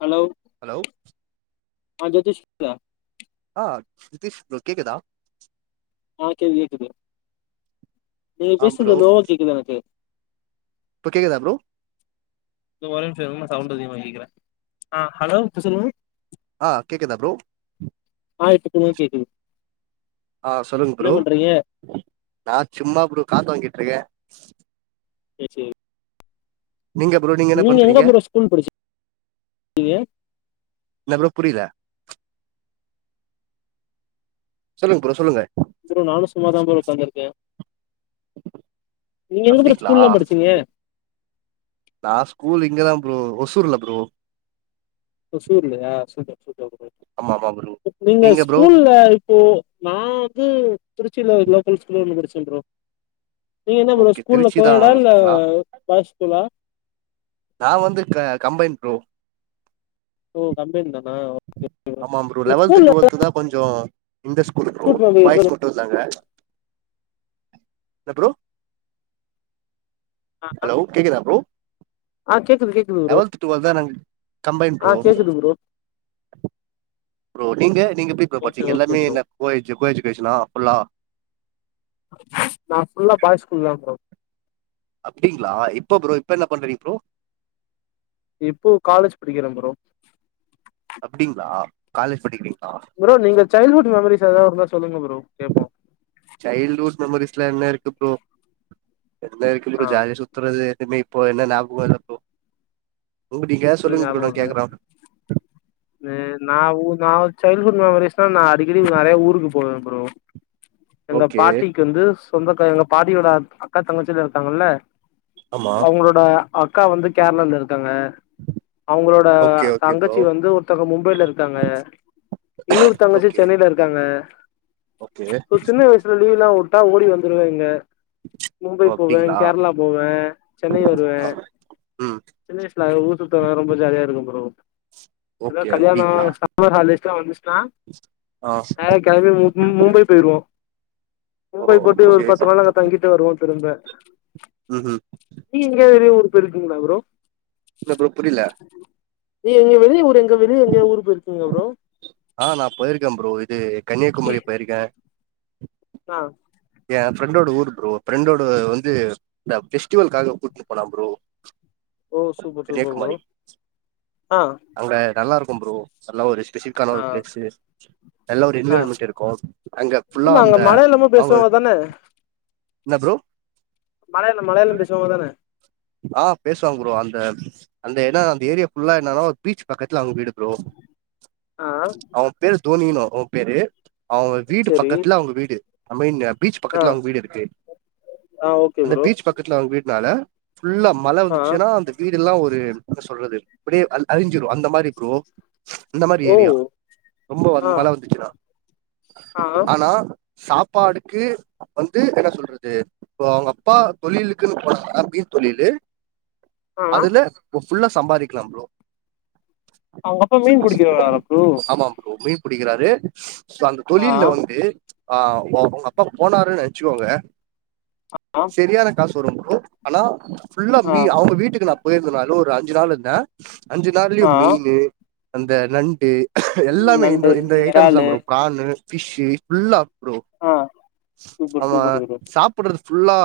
hello hello [unintelligible] ஆ Nitish bro கேக்குதா ஆ கேக் கேக்குது நீங்க ஆ ப்ரோ பேசறது லோவா கேக்குது எனக்கு இப்ப கேகுதா ப்ரோ ந்த ஒரே நிமிஷ இரு ம்மா சவுண்ட் அதிகமா கேக்குறே அ ஹலோ இப்ப சொல்லுங்க அ கேக்குதா ப்ரோ ஆ இப்ப [unintelligible] கேக்குது அ சொல்லுங்க என்ன ப்ரோ பண்றீங்க நா சும்மா ப்ரோ காத்து வாங்கிட்ருக்கே சே சேரி நீங்க ப்ரோ நீங்க என்ன பண்றீங்க எங்க ப்ரோ ஸ்கூல் படிச்சிருக்கீங்க என்ன ப்ரோ புரில சொல்லுங்க ப்ரோ சொல்லுங்க ப்ரோ நானு சும்மாதா ப்ரோ உட்காந்துருக்கே நீங்க எங்க ப்ரோ அப்டிங்களா ஸ்கூல்லா படிச்சீங்க நா ஸ்கூல் இங்கதா ப்ரோ ஒசூர்ல ப்ரோ ஓசூர்லயா சூப்பர் சூப்பர் ஆமா ஆமா ப்ரோ நீங்க ஸ்கூல்ல போ நா வந்து திருச்சில லோக்கல் ஸ்கூல்ல படிச்சே ப்ரோ நீங்க என்ன ப்ரோ ஓகே ஸ்கூல்ல திருச்சி கோ தா எட்டா இல்ல ஆங்களா பாய்ஸ் ஸ்கூலா நா வந்து க கம்பைன் ப்ரோ ஓ கம்பைன் தானா ஒ ஆமா ப்ரோ லெவல்து டுவெல்து தா கொஞ்சோ இந்த ஸ்கூலு ப்ரோ பாய்ஸ் ஸ்கூல் டு தாங்க ன்ன ப்ரோ ஆ ஹலோ கேக்குதா ப்ரோ ஆ கேக்குது கேக்குது ப்ரோ லவல்த் டுவெல் தா நா கம்பைன் ஆ ப்ரோ கேக்குது ப்ரோ ப்ரோ நீங்க நீங்க எப்டி ப்ரோ ஓகே பச்சிங்க ஓகே எல்லாமே ப்ரோ என்ன கோ எட்ஜ் கோ எஜுகேஷனா ஃபுல்லா நா ஃபுல்லா பாயஸ் ஸ்கூல் தா ப்ரோ அப்டிங்ளா இப்ப ப்ரோ இப்ப என்ன பண்றீங்க ப்ரோ இப்போ காலேஜ் படிக்கிறே ப்ரோ அப்டிங்ளா காலேஜ் படிக்கிறீங்ளா ப்ரோ நீங்க சைல்ட்ஹுட் மெமரிஸ் ஏதாவது இருந்தா சொல்லுங்க ப்ரோ கேப்போ சைல்டுஹூட் மெமரீஸ்லா என்ன இருக்கு ப்ரோ என்ன இருக்கு ப்ரோ ஆ ஜாலியா சு த்துறது எதுமே இப்போ என்ன ஞாபகம் இல்ல ப்ரோ உங்டீங்க ஏதா எது சொல்லுங்க ப்ரோ நா கேக்குற நெ நா சைல்டடுஹுட் மெமரிஸ்னா நா அடிக்கடி நெறய ஊருக்கு போவே ப்ரோ எங்க ஓகே பாட்டிக்கு வந்து சொந்தக்காரங்க பாட்டியோட அக் அக்கா தங்கச்சில்லா இருக்காங்கல்ல ஆமா அவுங்களோட அக்கா வந்து கேரளால இருக்காங்க அவுங்களோட ஓகே ஓகே ப்ரோ தங்கச்சி வந்து ஒர் மும்பைல இருக்காங்க இன்னொரு தங்கச்சி ஓகே சென்னைல இருக்காங்க ஓகே போ சின்ன வயசல லீவ் எல்லா விட்டா ஓடி வந்துருவே இங்க மும்பை ஓ போவே அப்டிங்களா கேரளா போவே சென்னை வருவே ம் சின்ன வயசுல அங் ஊர் சுத்த வரம் போது ரொம்ப ஜாலியா இருக்கு ப்ரோ ஓகே ஏதாவது கல்யாண அப்டிங்களா சம்மர் ஹாலிடேஸ்லா வந்துச்சுன்னா ஆ கிளம்பி மு மு மும்பை போயிருவோ ஓ மும்பை போட்டு ஒரு சேரி பத்து ரூவால தங்கிட்டு வருவோ திரும்ப ம் ம் நீங்க எங்கேயாது வெளிய ஊருக்கு போய் இருக்கீங்ளா ப்ரோ இல்ல ப்ரோ புரில நீ எங்க வெளிய ஊர் எங்க வெளிய எங்கயாவது ஊருக்கு போயிருக்கீங்ளா ப்ரோ ஆ நா போயிருக்கே ப்ரோ இது கன்னியாகுமரி போயிருக்கே ஆ எய ஃப்ரெண்டோட ஊர் ப்ரோ ஃப்ரெண்டோட வந்து இந்த பெஸ்டிவலாக கூட்டுனு போனா ப்ரோ ஓ சூப்பர் சூப்பர் ப்ரோ கன்னியாகுமாரி ஆ அங்க நல்லா இருக்கும் ப்ரோ நல்ல ஒரு ஸ்பெஷிபி கான ஆ ஒரு பிளேஸு நல்லா ஒரு ஆ என்விரான்மெண்ட் இருக்கு அங்க ஃபுல்லா அந்த ஸ்லோவா தான்னே ன்னப்ரோ மலயாளோ மலயாளம் பேசுவாங்கதானே ஆஹ் பேசுவாங்க ப்ரோ அந்த அந்த எட அந்த ஏரியா ஃபுல்லா என்னன்னா ஒரு பீச் பக்கத்துல அவங்க வீடு ப்ரோ ஆ அவன் பேரு தோனினு அவன் பேரு அவுங்க வீடு செரி பக்கத்துல அவுங்க வீடு ஐ மீன்னு பீச் ஆ பக்கத்துல அவங்க வீடு இருக்கு ஆ ஓகே அந்த ப்ரோ பீச் பக்கத்துல அவங் வீட்னால ஃபுல்லா மழ ஆ வந்துச்சுன்னா அந்த வீடு எல்லா ஒரு என்ன சொல்றது அப்டியே அழிஞ்சிரு அந்த மாரி ப்ரோ இந்த மாரி ஓ ஏரியா ரொம்ப வ மழ வந்துச்சினா ஆஹ் ஆனா சாப்பாடுக்கு வந்து என்ன சொல்றது இப்போ அவங்க அப்பா தொழிலுக்குன்னு போனாதா மீன் தொழிலு ஆ அதுல ஃபுல்லா சம்பாரிக்கலா ப்ரோ உங்க அப்பா மீன் புடிக்க வராரா ப்ரோ ஆமா ப்ரோ மீன் புடிக்கறாரு சோ அந்த ஆ தொழில்ல வந்து ஆஹ் ஒ அவ்ங்கப்பா போனாருன்னு நென்ச்சிக்கோங்க ஹக்காம் செரியான காசு வரும் ப்ரோ ஆனா ஃபுல்லா ஆ மீ அவுங்க வீட்டுக்கு நா போயிருந்த நாளு ஒரு அஞ்சு நாளு இருந்த அஞ்சு நாள்லியும் ஆ மீனு அந்த நண்டு ம் எல்லாமே இந்த நண்டு இந்த ஐட்டம்ஸ் தா எறாலு ப்ரோ ப்ரானு ஃபிஷ்ஷு ஃபுல்லா ப்ரோ ஆ சூப்பர் அவன் சூப்பர் ப்ரோ சாப்புட்றது ஃபுல்லா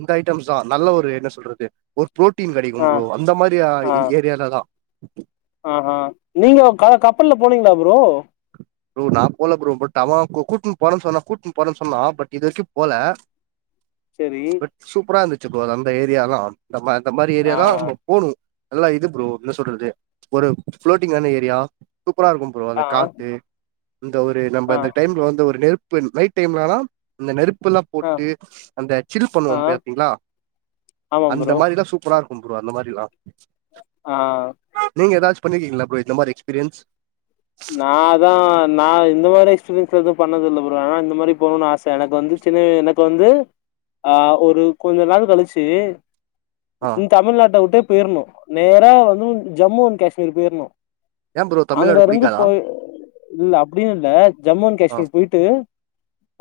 இந்த ஐட்டம்ஸ் தா நல்ல ஒரு என்ன சொல்றது ஒரு ப்ரோட்டீன் கெடைக்கும் ஆ ப்ரோ அந்த மாரி அ ஏரியால தா ஆஹ்ஹா நீங்க கா கப்பல்ல போனீங்களா ப்ரோ ப்ரோ நா போல ப்ரோ பட் அவன் கூட்னு போறன்னு சொன்னா கூட்னு போறன்னு சொன்னா பட் இது வரைக்கும் போல சரி பட் சூப்பரா இருந்துச்சு ப்ரோ அது அந்த ஏரியாலா நம்ம அந்த மாரி ஆ ஏரியாதா நம்போ போணு நல்லா இது ப்ரோ ன்ன சொல்றது ஒரு ஃப்ளோட்டிங்கான ஏரியா சூப்பரா இருக்கும் ப்ரோ அந்த ஆ காத்து இந்த ஒரு நம்ப ஆ இந்த டைம்ல வந்து ஒரு நெருப்பு நைட் டைம்லலா அந்த நெருப்பெல்லா ஆ போட்டு அந்த சில் பண்ணுவோ ஆ பாத்தீங்ளா ஆமா அந்த ப்ரோ மாரிலா சூப்பரா இருக்கு ப்ரோ அந்த மாரிலா ஆ நீங்க எதாச்சு பண்ணிருக்கீங்களா ப்ரோ இந்த மாரி எக்ஸ்பீரியன்ஸ் நா அதா நா இந்த மாரி எக்ஸ்பீரியன்ஸ் எதுவு பண்ணதில்ல ப்ரோ ஆனா இந்த மாரி போனுன்னு ஆச எனக்கு வந்து சின்னு எனக்கு வந்து ஆஹ் ஒரு கொஞ்ச நாள் கழிச்சி ஆ இந் தமிழ்நாட்ட உட்டே போயிறணு நேரா வந்து ஜம்மு‌ அண்‌ கேஸ்மீர் போயிறணு ஏன் ப்ரோ தமிழ்நாடு புடிக்காதா போய் இல்ல அப்டின்னு இல்ல ஜம்மு அண்ட் ஆ காஷ்மீர் போய்ட்டு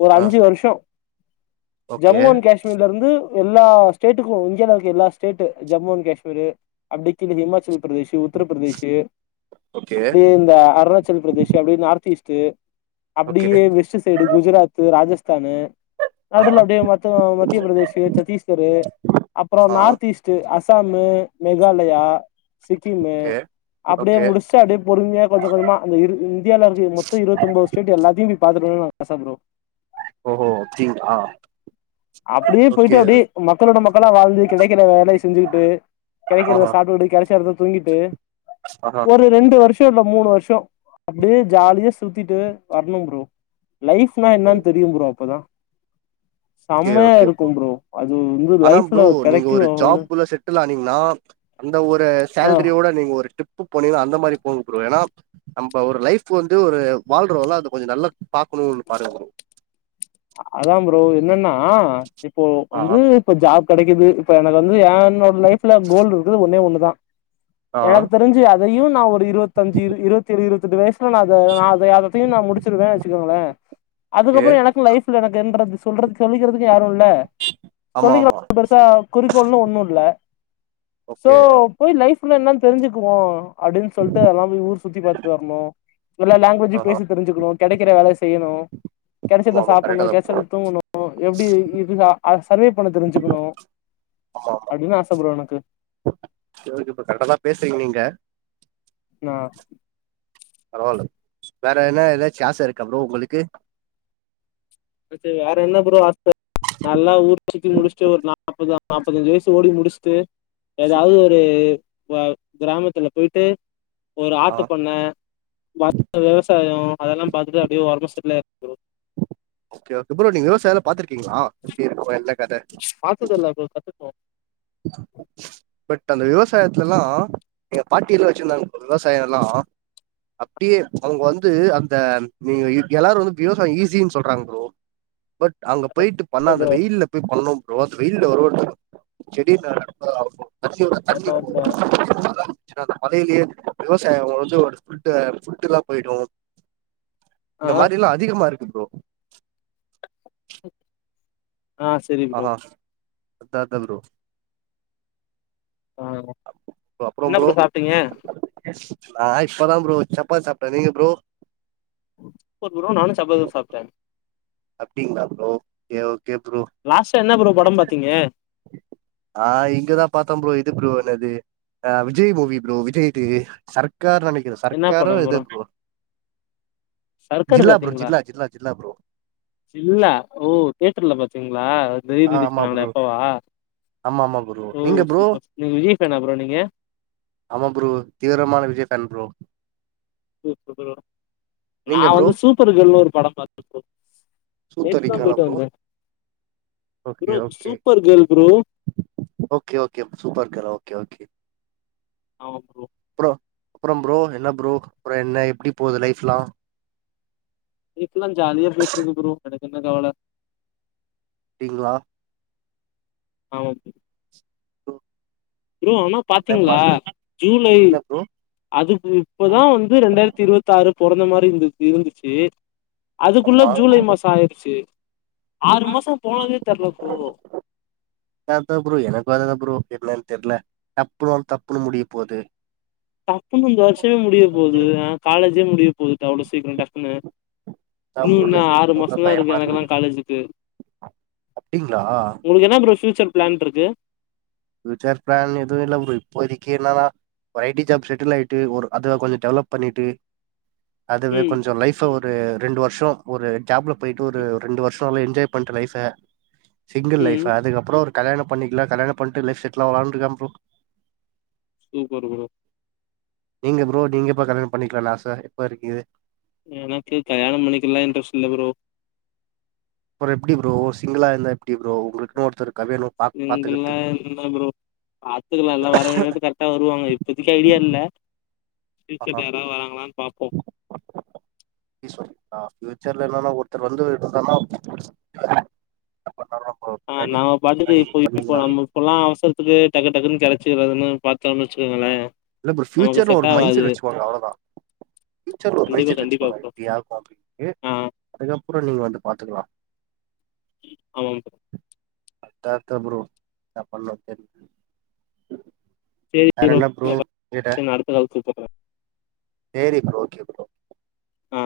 ஒரு ஆ அஞ்சு வருஷோ ஓகே ஜம்மு அண் காஷ்மீர்லருந்து எல்லா ஸ்டேட்டுக்கும் இந்தியால இருக்குர எல்லா ஸ்டேட்டு ஜம்மு அண்ட் காஷ்மீரு அப்டி கீழே ஹிமாச்சல் பிரதேஷு உத்தரப்பிரதேஷா ஓகே அப்டியே இந்த அ ருணாச்சல் பிரதேஷ் அப்டியே நார்த் ஈஸ்ட் ஓகே அப்டியே வெஸ்ட் சைடு குஜராத் இது ராஜஸ்தானு ஆ நடுல அப்டியே மத்த மத்திய பிரதேஷ், சத்தீஸ்கரு அப்பறோ ஆ north east to Assam, Meghalaya Sikkim, okay அப்டியே ஓகே முடிச் சு அப்டியே பொறுமையா கொஞ்ச கொஞ்சமா அந்த இரு‌ இந்தியால இருக்க மொத்த இருபத்தொன்போது ஸ்டேட் எல்லத்தையு போய் பாத்துட்டு வரனு ஆச ப்ரோ ஓஹோ அப்டீங்ளா அப்டியே போயிட்டு அப்டியே மக்களோட மக்களா வாழ்ந்து கெடக்கிற வேலய செஞ்சுக்கிட்டு கெடக்கறத சாப்டுகிட்டு கெடச்ச எடத்துல தூங்கிட்டு ஆஹ ஒரு ரெண்டு வருஷோ இல்ல மூணு வருஷோ அப்டியே ஜாலியா சுத்திட்டு வரனு ப்ரோ லைஃப்னா என்னான்னு தெரியு ப்ரோ அப்பதா ஓகே செம்மையா ஓகே இருக்கு ப்ரோ, அது வந்து ஆனா லைஃப்ல ப்ரோ நீங்க கெடைக்கு ஒரு ஜாப்ல செட்டில் ஆனீங்னா அந்த ஒரு ஆ சேலரியோட நீங்க ஒரு ட்ரிப் போனீங்னா அந்த மாரி போங்க ப்ரோ ஏன்னா நம்ப ஒரு லைஃப் வந்து ஒரு வாழ்றோல்ல அது கொஞ்சோ நல்லா பாக்குணுனு பாருங்க ப்ரோ அதா ப்ரோ என்னன்னா இப்போ ஆ வந்து இப்ப ஜாப் கெடைக்குது இப்ப எனக்கு வந்து எ என்னோட லைப்ல கோல் இருக்குது ஒன்னே ஒண்ணுதா ஆ எனக் தெரி ஞ்சி அதையு நா ஒரு இருவத்தஞ்சு இரு இருவத்தியேழு இருவாத்தியெட்டு வயசு குள்ள நா அத நா அத அதையு நா முடிச்சிருவே வச்சுக்கோங்கள ஓகே அதுக்கப்றோ எனக்கு லைஃப் ஃப்ல எனக்கு என்றது சொல்றது சொலிக்கிறதுக்கு யாரு இல் ல ஆமா சொல்லிக்ற ஆமா அளவுக்கு பெருசா குறிக்கோள்னு ஒன்னு இல்ல சோ ஓகே போய் லைஃப்ல என்னன்னு தெரிஞ்சுக்குவோ அப்டின்னு சொல்லிட்டு அதெல்லா போய் ஊர் சுத்தி பாத்துட்டு வரணு எல்லா லாங் வேஜ் ஆஹா பேசி தெரிஞ்சுக்கணு கெடைக்கிற வேல செய்யணு ஆமா கெடச்சத ஆமா சாப் கரெக்டா தா ப்ரோ ச்சத தூங்கணு எப்டி இது சா அத சர்வே பண்ண தெரிஞ்சுக்குணு ஆமா அப்டின்னு ஆச ப்ரோ எனக்கு சேரிங்க இப்ப கரைக்டாதா பேசுறீங்க நீங்க நா பரவால்ல வேற என்ன ஏதாச்சு ஆச இருக்கா ப்ரோ உங்களுக்கு எனக்கு வேற என்ன ப்ரோ ஆச நல்லா ஊர் சுத்தி முடிச்சுட்டு ஒரு நாப்பது நாப்பத்தஞ்சு வயசு ஓடி முடிச்சுட்டு ஏதாவது ஒரு ப கிராமத்துல போயிட்டு ஒரு ஆ ஆட்டு பண்ண மத்த விவசாயோ அதெல்லா பாத்துட்டு அப்டியே ஒரமா செட்டில்லாயிடுனு ப்ரோ ஓகே ப்ரோ நீங்க விவசாயம்லா பாத்துருக்கீங்ளா எப்டி இருக்கு என்ன கத பாத்ததில்ல ப்ரோ கத்துக்கணு பட் அந்த விவசாயத்துலலா எங்க பாட்டியெல்லா வச்சிருந்தாங்க ப்ரோ விவசாயம் எல்லா அப்டியே அவங்க வந்து அந்த நீங்க எல்லாரு வந்து விவசாயம் ஈஸினு சொல் றாங்க ப்ரோ பட் அங்க ரொம்ப போயிட்டு பண்ணா கஷ்டோ அந்த ப்ரோ வெயில்ல போயி பண்ணு ப்ரோ அந்த வெயில்ல ஒரு ஒருத்தங்க செடி நட்றதாவட்டு வச்சி அங்க தண்ணி ஆமா போவு ஆமா [inaudible] மழ ஞ்சினா அந்த மழையிலேயே விவசாயம் வந்து ஒரு ஸ்பிரிட்டு ஸ்பிரிட்டு இல்லாம போய்டு இந்த ஆ மாரில்லா அதிகமா இருக்கு ப்ரோ ஆ சரி ப்ரோ ஆஹா அதா அதா ப்ரோ ஆ அப் அப்பறோ என்ன ப்ரோ சாப்ட்டீங்க நா இப்பதா ப்ரோ சப்பாத்தி சாப்டே நீங்க ப்ரோ சூப்பர் ப்ரோ நானு சப்பாத்திதா சாப்ட்டே அப்டிங்ளா ப்ரோ யா ஓகே ப்ரோ லாஸ்ட்டா என்ன ப்ரோ படம் பாத்தீங்க ஆ இங்க தா பாத்தே ப்ரோ இது ப்ரோ என்னது ஆ விஜய் மூவி ப்ரோ விஜய்து சர்க்கார் நெனைக்கிறே என்ன சர்க்காரோ படம் எதோ bro Sarkar Jilla bro Jilla Jilla Jilla bro Jilla ஓ தேட்டர்ல பாத்தீங்ளா ரீ ஆ ரிலிஸ் ஆமா பண்ணாங்களே ப்ரோ அப்பவா ஆமா ஆமா ப்ரோ ஓ நீங்க ப்ரோ சூப்பர் நீங்க விஜய் ஃபேனா ப்ரோ நீங்க ஆமா ப்ரோ தீவிரமான Vijay fan bro super bro நா நீங்க ப்ரோ வந்து சூப்பர் கேர்ள்னு ஒரு படம் பாத்தே ப்ரோ நேத்து தா சூத்தடிக்காலா போய்ட்டு ப்ரோ வந்தே okay bro okay super girl bro okay okay super கேளா ஓகே ஓகே ஆமா ப்ரோ ப்ரோ அப்றோ ப்ரோ என்ன ப்ரோ அப்றோ என்ன எப்டி போது லைஃப்ல்லா லைஃப்லா ஜாலியா போய்ட்ருக்கு ப்ரோ எனக்கு என்ன கவல அப்டிங்ளா ஆமா ப்ரோ ஆனா என்ன பாத்தீங்களா பண்றது ஜூலை இல்ல ப்ரோ அது பு இப்பதா வந்து ரெண்டாயிரத்தி இருவத்தாரு பொறந்த மாரி இருந்து இருந்துச்சு அதுக்குள்ள ஜூலை ஆமா மாசோ ஆயிருச்சு ஆறு மாசோ போனதே தெர்ல ப்ரோ அதா ப்ரோ எனக்கு அதே தா ப்ரோ என்னன் தெர்ல டப்புன்னு வந்து டப்புன்னு முடிய போது டப்புன்னு இந்த வர்ஷமே முடிய போது ஆ காலேஜே முடிய போது அவ்ளோ சீக்ரோ டக்குன்னு இன்னு என்ன ஆறு மாசோதா இருக்கு எனக்கல்லா காலேஜுக்கு அப்டிங்களா ஒனக்கு என்னா ப்ரோ ஃபியூச்சர் பிளான்ருக்கு ஃபியூச்சர் பிளான் எது இல்ல ப்ரோ இப்போதக்கி என்னனா ஒரு ஐ டி ஜாப் செட்டில் ஆயிட்டு ஒரு அதுல கொஞ்சோ டெவலப் பண்ணிட்டு அதுவே ம் கொஞ்சோ லைஃப் ஃப ஒரு ரெண்டு வர்ஷோ ஒரு ஜாப்ல போய்ட்டு ஒரு ஒரு ரெண்டு வர்ஷோ நல்லா என்ஜாய் பண்ட்டு லைஃப சிங்கிள் லைஃப ம் அதுக்கப்றோ ஒரு கல்யாணோ பண்ணிக்லா கல்யாணோ பண்ணிட்டு லைஃப் செட்டில் ஆவலான்ருக்கே ப்ரோ சூப்பர் ப்ரோ நீங்க ப்ரோ நீங்க எப்ப கல்யாணம் பண்ணிக்கலான் ஆச எப்போருக்கு எனக்கு கல்யாணம் பண்ணிக்கலா இன்ட்ரெஸ்ட் இல்ல ப்ரோ அப்றோ எப்டி ப்ரோ சிங்கிளா இருந்தா எப்டி ப்ரோ உங்ளுக்குன் ஒருத்தரு சிங்கிள்னா என்ன ப்ரோ பாத்துக்லா எல்லா வர வேண்டிய நேரத்துக்கு கர் ட்டா வருவாங்க இப்பதிக்கி ஐடியா இல்ல ஆ ஃபியூச்சர்ல யாராது வராங்ளான் பாப்போ அப்டி சொல்றீங்ளா ஃபியூச்சர்ல என்னனா ஒருத்தர் வந்து இருந்தானா அந்த தருணம் ஆமா நாம பாட்டுக்கு இப்போ இப்போ நம்ம இப்பல்லா அவசரத்துக்கு டக்கு டக்குன்னு கெடச்சிறதுன்னு பாத்தோன் வச்சுக்கங்களே இல்ல ப்ரோ ஃபியூச்சர்ல ஒரு மைண்ட் செட் வச்சுக்கோங்க அவ்ளோதா ஃபியூச்சர்ல ஒரு மைண்ட் கண்டிப்பா செட் கண்டிப்பா வச்சுக்கோங்க ப்ரோ இப்டி ஆள் பாப்பிங்ணு ஆ அதுக்கப்றோ நீங்க வந்து பாத்துக்லா ஆமா ப்ரோ அத்த அத்த ப்ரோ என்ன பண்ணு தெரி வேற என்ன ப்ரோ செரி நா அடுத்த கால் பேச போறே சேரி ப்ரோ ஓகே ப்ரோ அ